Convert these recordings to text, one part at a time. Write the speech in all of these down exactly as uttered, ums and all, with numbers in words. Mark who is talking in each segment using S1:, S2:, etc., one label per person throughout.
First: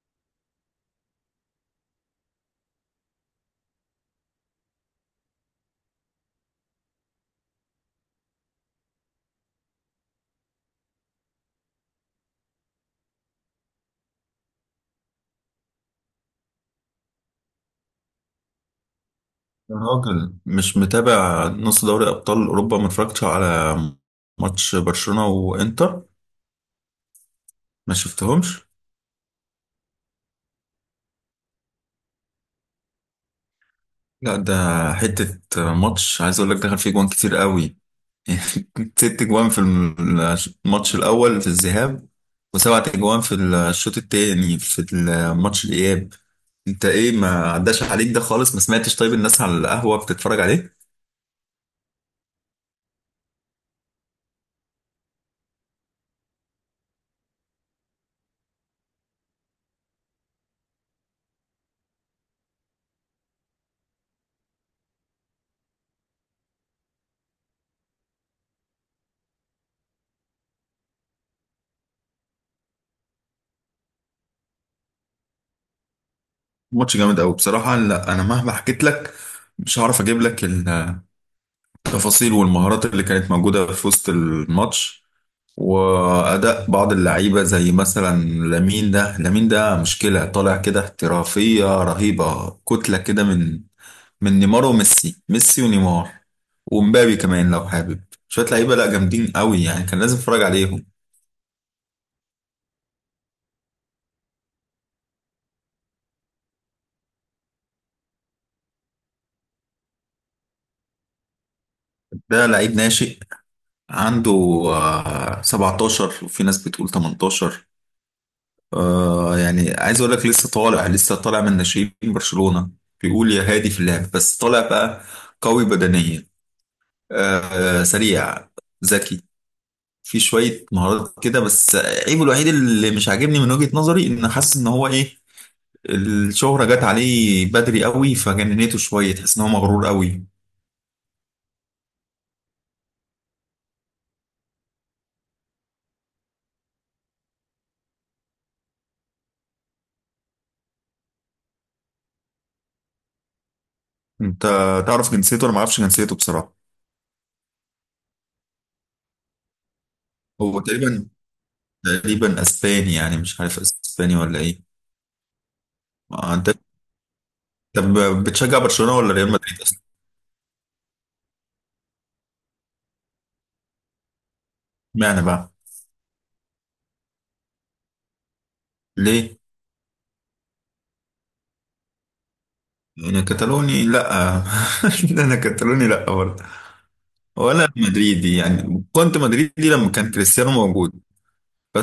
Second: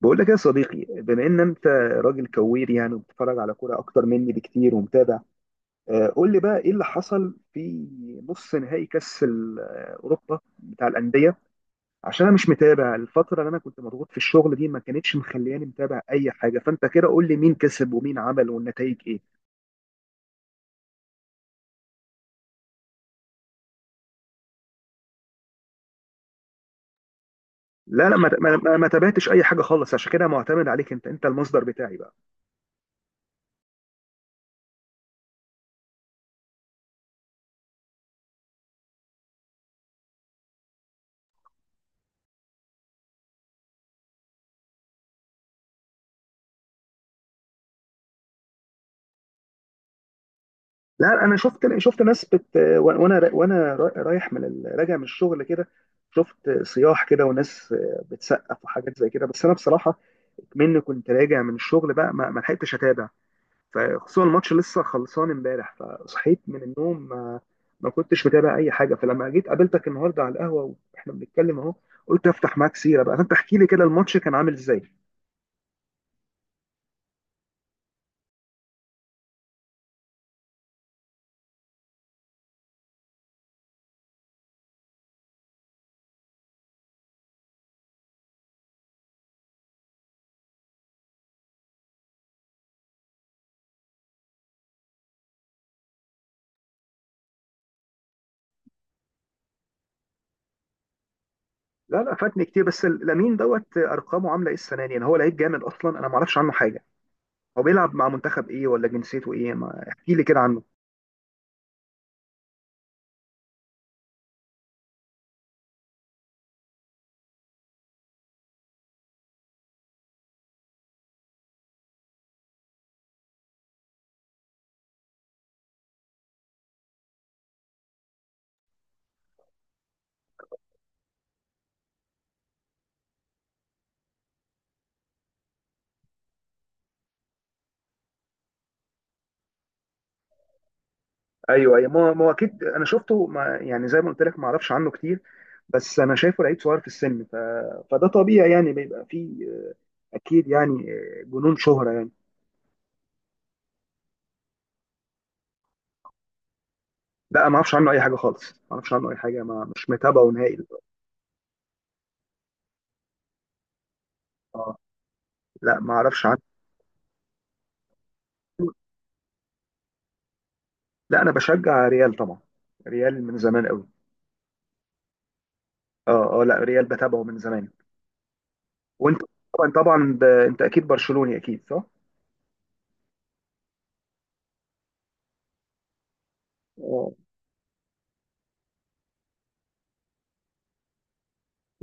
S1: بقول لك يا صديقي، بما ان انت راجل كوير يعني، وبتتفرج على كوره اكتر مني بكتير ومتابع، آه، قول لي بقى ايه اللي حصل في نص نهائي كاس ال- آه، اوروبا بتاع الانديه. عشان انا مش متابع، الفتره اللي انا كنت مضغوط في الشغل دي ما كانتش مخلياني متابع اي حاجه، فانت كده قول لي مين كسب ومين عمل والنتائج ايه.
S2: يا راجل، مش متابع نص دوري ابطال اوروبا. ما اتفرجتش على ماتش برشلونة وانتر، ما
S1: لا لا، ما ما-
S2: شفتهمش.
S1: ما- ما تابعتش اي حاجه خالص، عشان كده معتمد عليك. انت انت المصدر بتاعي بقى.
S2: لا، ده حتة ماتش عايز اقول لك دخل فيه جوان كتير قوي. ست جوان في الماتش الاول في الذهاب، وسبعة جوان في الشوط التاني في الماتش الاياب. انت ايه، ما عداش عليك ده خالص؟ ما سمعتش؟ طيب، الناس على القهوة بتتفرج عليه.
S1: لا، انا شفت شفت ناس بت وانا وانا رايح من ال... راجع من الشغل كده، شفت صياح كده وناس بتسقف وحاجات زي كده. بس انا بصراحه، مني كنت راجع من الشغل بقى، ما ما لحقتش اتابع، فخصوصا الماتش لسه خلصان امبارح، فصحيت من النوم ما, ما كنتش متابع اي حاجه. فلما جيت قابلتك النهارده على القهوه واحنا بنتكلم اهو، قلت افتح معاك سيره بقى، فانت احكي لي كده، الماتش كان عامل ازاي؟
S2: ماتش جامد قوي بصراحة. لا، انا مهما حكيت لك مش هعرف اجيب لك التفاصيل والمهارات اللي كانت موجودة في وسط الماتش، وأداء بعض اللعيبة، زي مثلا لامين ده لامين ده مشكلة، طالع كده احترافية رهيبة، كتلة كده من من نيمار وميسي، ميسي ونيمار، ومبابي كمان. لو حابب شوية لعيبة، لا جامدين قوي يعني، كان لازم اتفرج عليهم.
S1: لا لا، فاتني كتير. بس لامين دوت، ارقامه عامله ايه السنه دي؟ يعني هو لعيب جامد اصلا، انا ما اعرفش عنه حاجه. هو بيلعب مع منتخب ايه، ولا جنسيته ايه؟ ما احكي لي كده عنه.
S2: ده لعيب ناشئ، عنده آه، سبعتاشر، وفي ناس بتقول تمنتاشر. آه يعني عايز اقول لك لسه طالع، لسه طالع من ناشئين برشلونة، بيقول يا هادي في اللعب، بس طالع بقى قوي بدنيا، آه سريع، ذكي، في شوية مهارات كده. بس عيبه الوحيد اللي مش عاجبني من وجهة نظري، ان حاسس ان هو ايه، الشهرة جت عليه بدري قوي فجننته شوية، تحس ان هو مغرور قوي.
S1: ايوه ايوه، ما ما هو اكيد. انا شفته، ما يعني زي ما قلت لك، ما اعرفش عنه كتير. بس انا شايفه لعيب صغير في السن، ف... فده طبيعي يعني، بيبقى فيه آه، اكيد يعني آه، جنون شهرة يعني.
S2: انت تعرف جنسيته؟ انا ما اعرفش جنسيته بصراحة.
S1: لا ما اعرفش عنه اي حاجه خالص، ما اعرفش عنه اي حاجه، ما مش متابعه نهائي
S2: هو
S1: دلوقتي.
S2: تقريبا تقريبا اسباني يعني، مش عارف اسباني ولا ايه.
S1: اه، لا ما اعرفش
S2: آه،
S1: عنه.
S2: انت، طب بتشجع برشلونة ولا ريال مدريد؟
S1: لا انا بشجع ريال طبعا، ريال من زمان قوي.
S2: معنى بقى
S1: اه اه، لا ريال بتابعه من زمان. وانت
S2: ليه؟
S1: طبعا طبعا ب... انت اكيد برشلوني، اكيد صح؟
S2: انا كتالوني لا، انا كتالوني لا برضه،
S1: اه
S2: ولا مدريدي يعني. كنت مدريدي لما كان كريستيانو موجود،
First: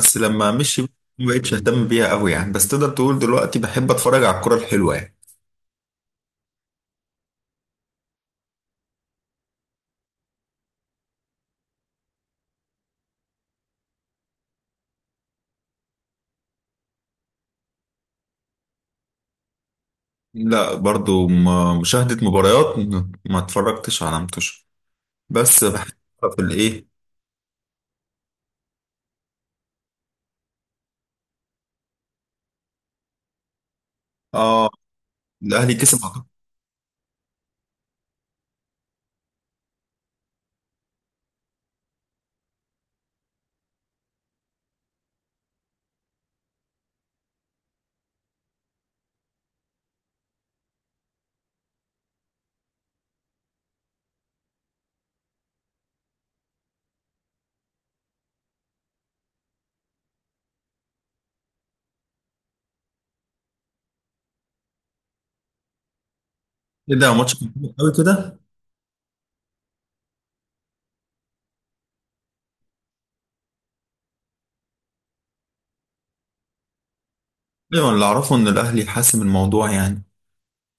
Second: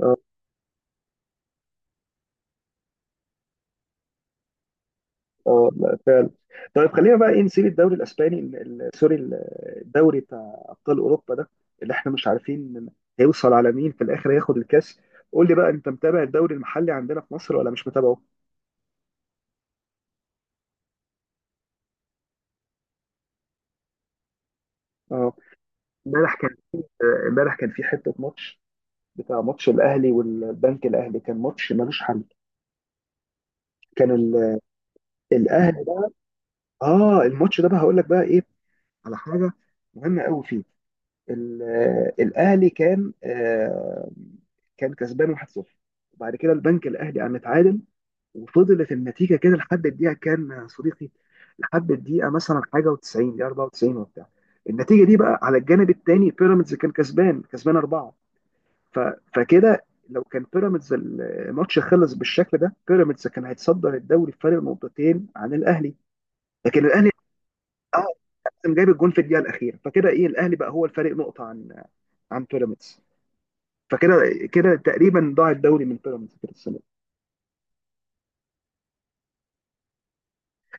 S1: اه
S2: لما مشي ما بقتش اهتم بيها قوي يعني. بس تقدر تقول دلوقتي بحب اتفرج على الكرة الحلوة يعني.
S1: اه، لا فعلا. طيب خلينا بقى ايه، نسيب الدوري الاسباني ال- ال- سوري ال- الدوري بتاع ابطال اوروبا ده، اللي احنا مش عارفين هيوصل على مين في الاخر، هياخد الكاس. قول لي بقى، انت متابع الدوري المحلي عندنا في مصر ولا مش متابعه؟
S2: لا، برضه م- مشاهدة مباريات، م- ما اتفرجتش على متوش،
S1: اه.
S2: بس بحب.
S1: امبارح
S2: في
S1: كان في
S2: الايه؟
S1: امبارح كان في حته ماتش، بتاع ماتش الاهلي والبنك الاهلي، كان ماتش ملوش حل. كان ال-
S2: اه، الاهلي
S1: الاهلي
S2: كسب
S1: ده،
S2: أعتقد.
S1: اه، الماتش ده بقى هقول لك بقى ايه، على حاجه مهمه قوي فيه. ال- الاهلي كان آه، كان كسبان واحد صفر، وبعد كده البنك الاهلي قام اتعادل، وفضلت النتيجه كده لحد الدقيقه كام يا صديقي؟ لحد الدقيقه مثلا حاجه و90 دقيقه، أربعة وتسعين وبتاع. النتيجه دي بقى على الجانب الثاني، بيراميدز كان كسبان كسبان اربعه. ف... فكده لو كان بيراميدز الماتش خلص بالشكل ده، بيراميدز كان هيتصدر الدوري بفارق نقطتين عن الاهلي. لكن
S2: ايه
S1: الاهلي
S2: ده، ماتش كان حلو قوي
S1: اه
S2: كده.
S1: كان جايب الجون في الدقيقه الاخيره، فكده ايه الاهلي بقى هو الفارق نقطه عن عن بيراميدز. فكده كده تقريبا ضاع الدوري من بيراميدز كده السنه دي.
S2: ايوه، اللي اعرفه ان الاهلي حاسم الموضوع يعني.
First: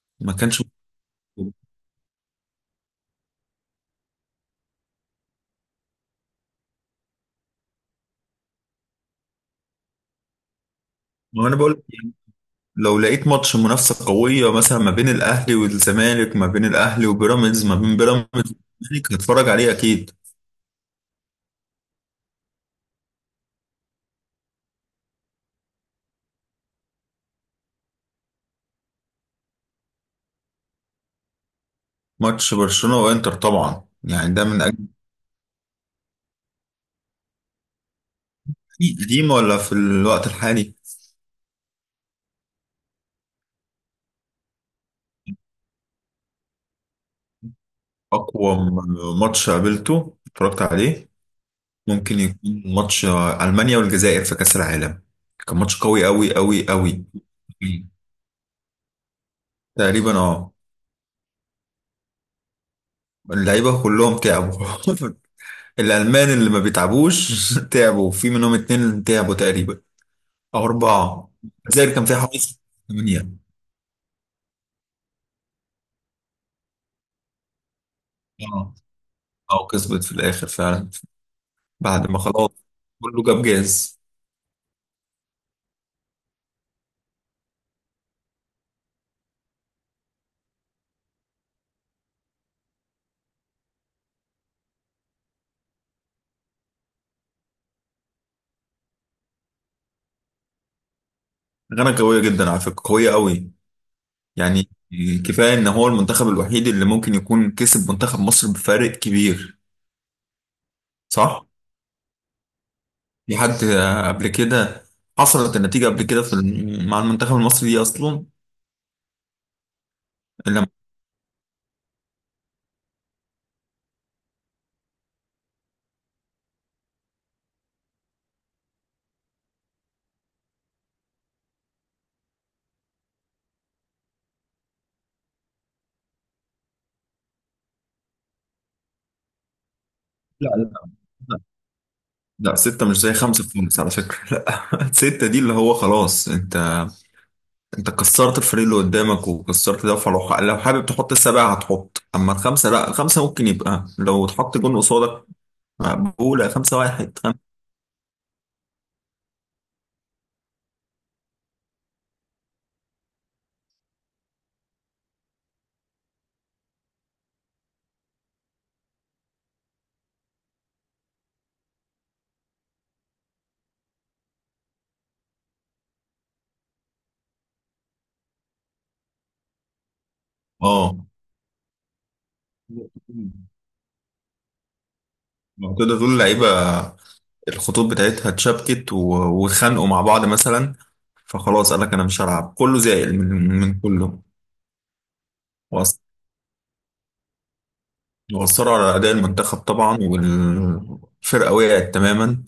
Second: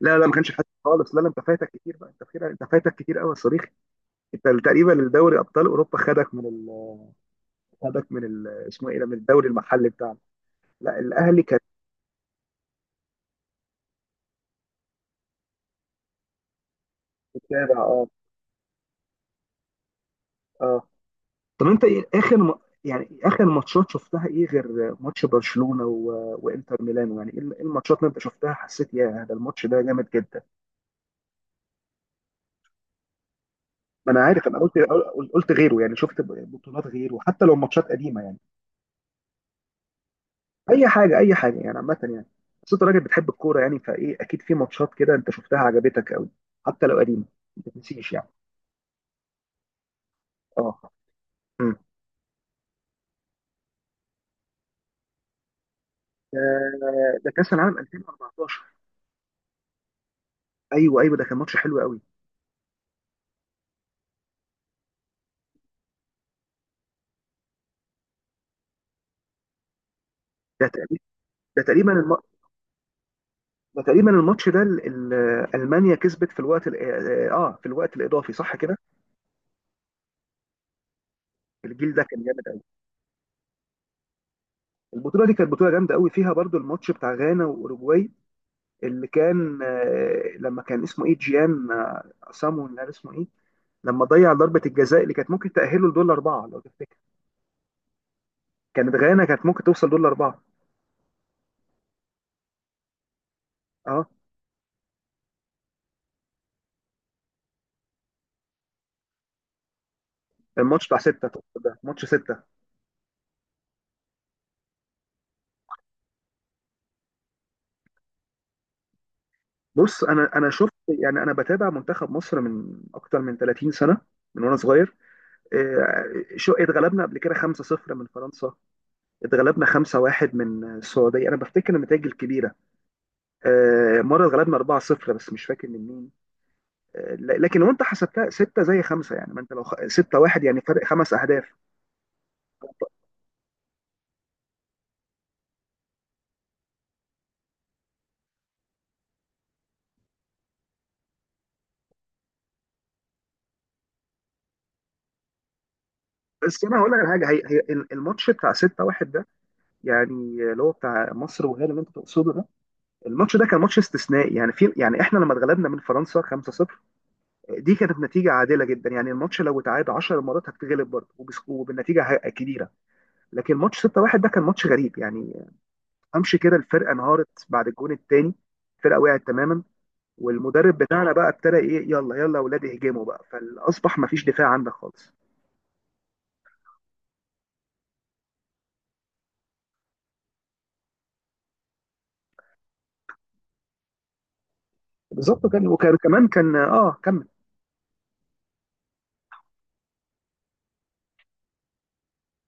S1: لا لا، ما
S2: ما
S1: كانش
S2: كانش.
S1: حد خالص. لا لا، انت فايتك كتير بقى. انت كده انت فايتك كتير قوي يا صديقي. انت تقريبا الدوري ابطال اوروبا خدك من ال... خدك من ال... اسمه ايه ده، من الدوري المحلي بتاعنا. لا الاهلي
S2: ما انا
S1: كان
S2: بقول، لو لقيت ماتش منافسة قوية مثلا، ما بين الأهلي والزمالك، ما بين الأهلي وبيراميدز، ما
S1: متابع.
S2: بين
S1: اه
S2: بيراميدز والزمالك، هتفرج عليه أكيد.
S1: اه، طب انت ايه اخر م... يعني اخر ماتشات شفتها ايه، غير ماتش برشلونه و... وانتر ميلانو؟ يعني ايه ال- إيه الماتشات اللي انت شفتها حسيت، يا ده الماتش ده جامد جدا؟
S2: ماتش برشلونة وإنتر طبعا
S1: ما انا
S2: يعني، ده
S1: عارف، انا
S2: من
S1: قلت
S2: أجل.
S1: قلت غيره يعني. شفت بطولات غيره، حتى لو ماتشات قديمه يعني.
S2: قديم ولا في الوقت الحالي؟
S1: اي حاجه اي حاجه، يعني عامه يعني، بس انت راجل بتحب الكوره يعني، فايه اكيد في ماتشات كده انت شفتها عجبتك قوي، حتى لو قديمه ما تنسيش يعني.
S2: أقوى م- ماتش قابلته اتفرجت
S1: اه.
S2: عليه،
S1: أمم.
S2: ممكن يكون ماتش ألمانيا والجزائر في كأس العالم. كان ماتش قوي أوي أوي أوي.
S1: ده ده كاس العالم ألفين وأربعتاشر.
S2: تقريبا، اه.
S1: ايوه ايوه، ده كان ماتش حلو قوي.
S2: اللعيبة كلهم تعبوا. الألمان اللي ما بيتعبوش تعبوا، في منهم اتنين تعبوا تقريبا، أو
S1: ده تقريبا
S2: أربعة.
S1: ده تقريبا
S2: لذلك كان فيها
S1: الم...
S2: حوالي ثمانية.
S1: ده تقريبا الماتش ده، ال- ال- المانيا كسبت في الوقت ال- اه آه، آه، في الوقت الاضافي، صح
S2: اه،
S1: كده؟
S2: أو كسبت في الآخر فعلا،
S1: الجيل ده
S2: بعد ما
S1: كان جامد
S2: خلاص
S1: قوي.
S2: كله جاب جاز.
S1: البطوله دي كانت بطوله جامده قوي، فيها برضو الماتش بتاع غانا واوروجواي، اللي كان آه، لما كان اسمه ايه، جيان آه، سامو ولا اسمه ايه، لما ضيع ضربة الجزاء اللي كانت ممكن تأهله لدول أربعة لو تفتكر. كانت غانا كانت ممكن توصل دول أربعة.
S2: غانا قوية جدا على فكرة، قوية قوي
S1: أه،
S2: يعني. كفاية إن هو المنتخب الوحيد اللي ممكن يكون كسب منتخب مصر بفارق كبير.
S1: الماتش بتاع ستة
S2: صح؟
S1: ده ماتش ستة.
S2: في حد قبل كده حصلت النتيجة قبل كده في الم- مع المنتخب المصري دي أصلا؟
S1: بص، أنا أنا
S2: إلا لا.
S1: شفت يعني، أنا بتابع منتخب مصر من أكتر من تلاتين سنة، من وأنا صغير. آه، شو اتغلبنا قبل كده خمسة صفر من فرنسا، اتغلبنا خمسة واحد من السعودية. أنا بفتكر النتائج الكبيرة. آه، مرة اتغلبنا أربعة صفر، بس مش فاكر من مين. آه، ل- لكن لو أنت حسبتها ستة زي خمسة يعني، ما أنت لو ستة واحد
S2: لا،
S1: يعني فرق
S2: لا،
S1: خمس أهداف.
S2: لا، ستة مش زي خمسة في خالص على فكرة، لا. ستة دي اللي هو خلاص انت كسرت الفريق اللي قدامك، وكسرت ده. فلو، لو حابب تحط السبعة هتحط، اما الخمسة لا، خمسة ممكن يبقى لو اتحط جون قصادك، مقبولة.
S1: بس
S2: خمسة
S1: انا هقول لك على
S2: واحد،
S1: حاجه،
S2: خمسة.
S1: هي هي الماتش بتاع ستة واحد ده يعني، اللي هو بتاع مصر وغانا اللي انت تقصده ده. الماتش ده كان ماتش استثنائي يعني، في يعني احنا لما اتغلبنا من فرنسا خمسة صفر، دي كانت نتيجه عادله جدا يعني. الماتش لو اتعاد عشر مرات هتتغلب برضه، وبس- وبالنتيجه ه- كبيره. لكن ماتش ستة واحد ده كان ماتش غريب يعني، امشي كده الفرقه انهارت بعد الجون الثاني، الفرقه وقعت تماما، والمدرب
S2: اه،
S1: بتاعنا بقى ابتدى ايه يلا يلا يا اولاد اهجموا بقى، فاصبح ما فيش دفاع عندك خالص.
S2: لو تقدر تقول اللعيبة الخطوط بتاعتها اتشابكت و- واتخانقوا مع بعض مثلا، فخلاص قال لك انا مش هلعب، كله زائل من من كله.
S1: بالظبط، كان وكان
S2: وأث-
S1: كمان كان، اه، كمل.
S2: وأثروا على أداء المنتخب طبعا، والفرقة وقعت تماما.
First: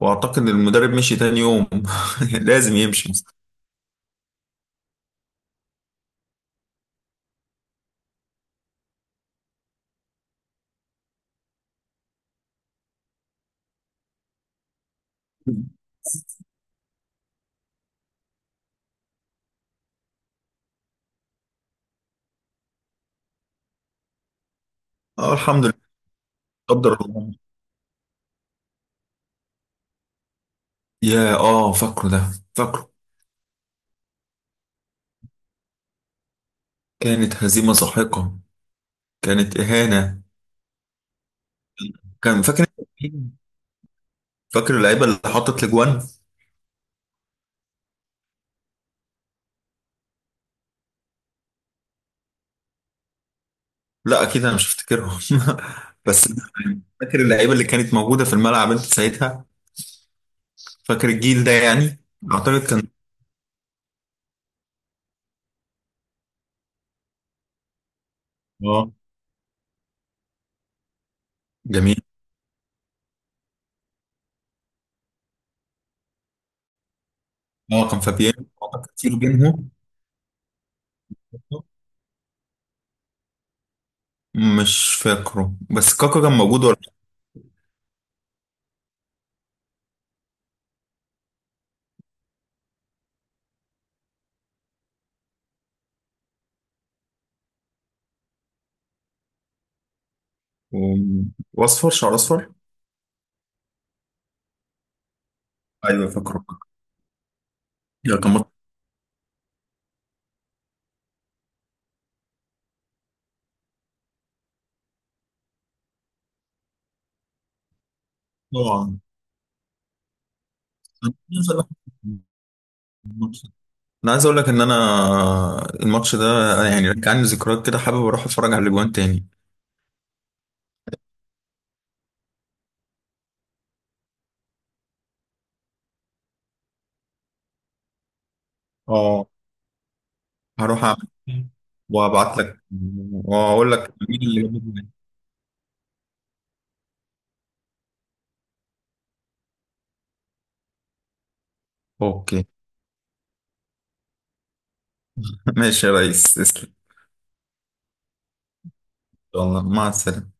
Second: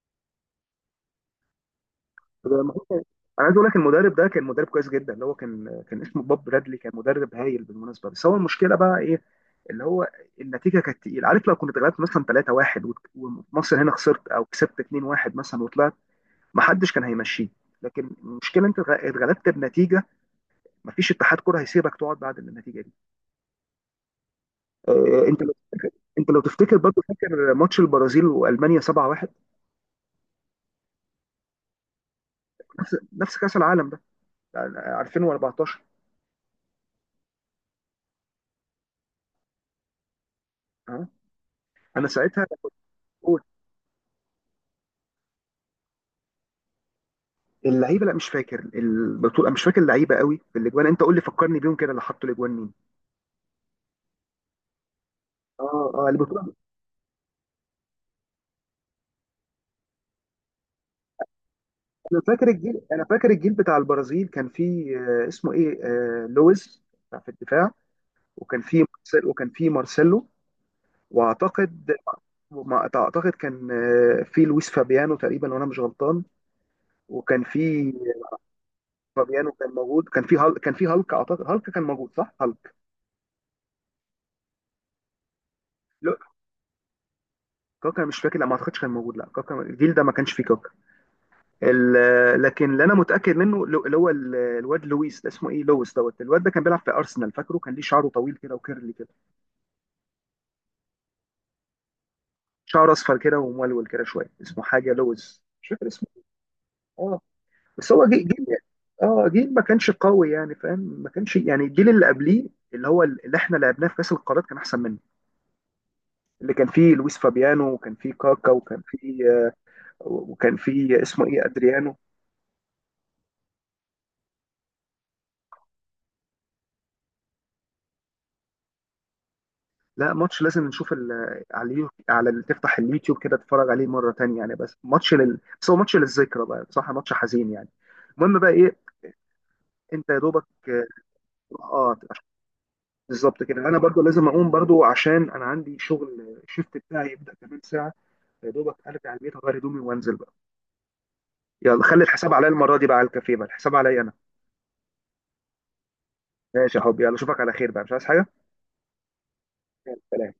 S2: وأعتقد المدرب مشي تاني يوم.
S1: ده ما
S2: لازم
S1: هو-
S2: يمشي.
S1: انا عايز اقول لك، المدرب ده كان مدرب كويس جدا. اللي هو كان، كان اسمه بوب برادلي، كان مدرب هايل بالمناسبه. بس هو المشكله بقى ايه، اللي هو النتيجه كانت تقيله. عارف لو كنت اتغلبت مثلا تلاتة واحد، وت- ومصر هنا خسرت او كسبت اتنين واحد مثلا وطلعت، ما حدش كان هيمشيه. لكن المشكله انت اتغ- اتغلبت بنتيجه، ما فيش اتحاد كره هيسيبك تقعد بعد النتيجه دي. آه،
S2: اه،
S1: انت لو
S2: الحمد لله،
S1: تفتكر، انت لو تفتكر
S2: قدر
S1: برضه
S2: الله.
S1: فاكر ماتش البرازيل والمانيا سبعة واحد؟
S2: يا اه، فاكره ده فاكره.
S1: نفس نفس كاس العالم ده، ألفين وأربعتاشر.
S2: كانت هزيمة ساحقة، كانت إهانة.
S1: اه انا
S2: كان
S1: ساعتها،
S2: فاكر فاكر اللعيبة اللي حطت الأجوان.
S1: اللعيبه لا مش فاكر، البطوله مش فاكر، اللعيبه قوي في الاجوان. انت قول لي، فكرني بيهم كده اللي حطوا الاجوان مين.
S2: لا، أكيد أنا مش هفتكرهم.
S1: اه اه،
S2: بس
S1: البطوله.
S2: فاكر اللعيبة اللي كانت موجودة في الملعب أنت ساعتها؟ فاكر الجيل ده يعني؟
S1: انا فاكر
S2: أعتقد
S1: الجيل
S2: كان،
S1: انا فاكر الجيل بتاع البرازيل، كان فيه آه، اسمه ايه آه لويز، بتاع في الدفاع. وكان فيه
S2: اه،
S1: مارسيل وكان فيه مارسيلو.
S2: جميل.
S1: واعتقد ما اعتقد كان آه، في لويس فابيانو تقريبا وانا مش غلطان. وكان
S2: اه،
S1: في
S2: كان فابيان أعتقد كتير
S1: فابيانو
S2: بينهم.
S1: كان موجود، كان في هل... كان في هالك، اعتقد هالك كان موجود، صح هالك.
S2: مش فاكره، بس
S1: لا،
S2: كاكا كان موجود ولا؟
S1: كاكا مش فاكر، لا ما اعتقدش كان موجود. لا كاكا الجيل ده ما كانش فيه كاكا. ال- لكن اللي انا متاكد منه، لو- اللي هو ال- الواد لويس ده اسمه ايه، لويس دوت. الواد ده كان بيلعب في ارسنال، فاكره كان ليه شعره طويل كده وكيرلي كده،
S2: و- وأصفر، شعر أصفر.
S1: شعره اصفر كده ومولول كده شويه، اسمه حاجه لويس، مش فاكر
S2: أيوه
S1: اسمه.
S2: فاكره.
S1: اه، بس هو
S2: يا
S1: جيل
S2: كان
S1: جيل.
S2: مط-
S1: اه، جيل ما كانش قوي يعني، فاهم، ما كانش يعني الجيل اللي قبليه، اللي هو اللي احنا لعبناه في كاس القارات كان احسن منه، اللي كان فيه لويس فابيانو وكان فيه كاكا، وكان
S2: طبعا.
S1: فيه آه، وكان فيه اسمه ايه ادريانو.
S2: انا عايز اقول لك ان انا الماتش ده يعني رجعني ذكريات كده، حابب اروح اتفرج على الاجوان تاني.
S1: لا، ماتش لازم نشوف ال... على اليو... على ال... تفتح اليوتيوب كده تتفرج عليه مره تانية يعني. بس ماتش لل... بس هو ماتش للذكرى بقى بصراحه، ماتش حزين يعني. المهم بقى ايه،
S2: اه،
S1: انت يا دوبك.
S2: هروح
S1: اه
S2: اعمل
S1: آه،
S2: وابعت لك،
S1: بالظبط كده،
S2: واقول
S1: انا
S2: لك
S1: برضو
S2: مين
S1: لازم
S2: اللي
S1: اقوم
S2: جاب
S1: برضو
S2: الجوان.
S1: عشان انا عندي شغل، الشيفت بتاعي يبدا كمان ساعه. يا دوبك ارجع البيت، اغير هدومي وانزل بقى. يلا، خلي الحساب
S2: اوكي.
S1: عليا المره دي بقى، على الكافيه بقى الحساب عليا انا.
S2: ماشي يا ريس، تسلم.
S1: ماشي يا حبيبي، يلا اشوفك على خير بقى، مش عايز حاجه.
S2: يلا، مع
S1: يلا،
S2: السلامة.
S1: سلام.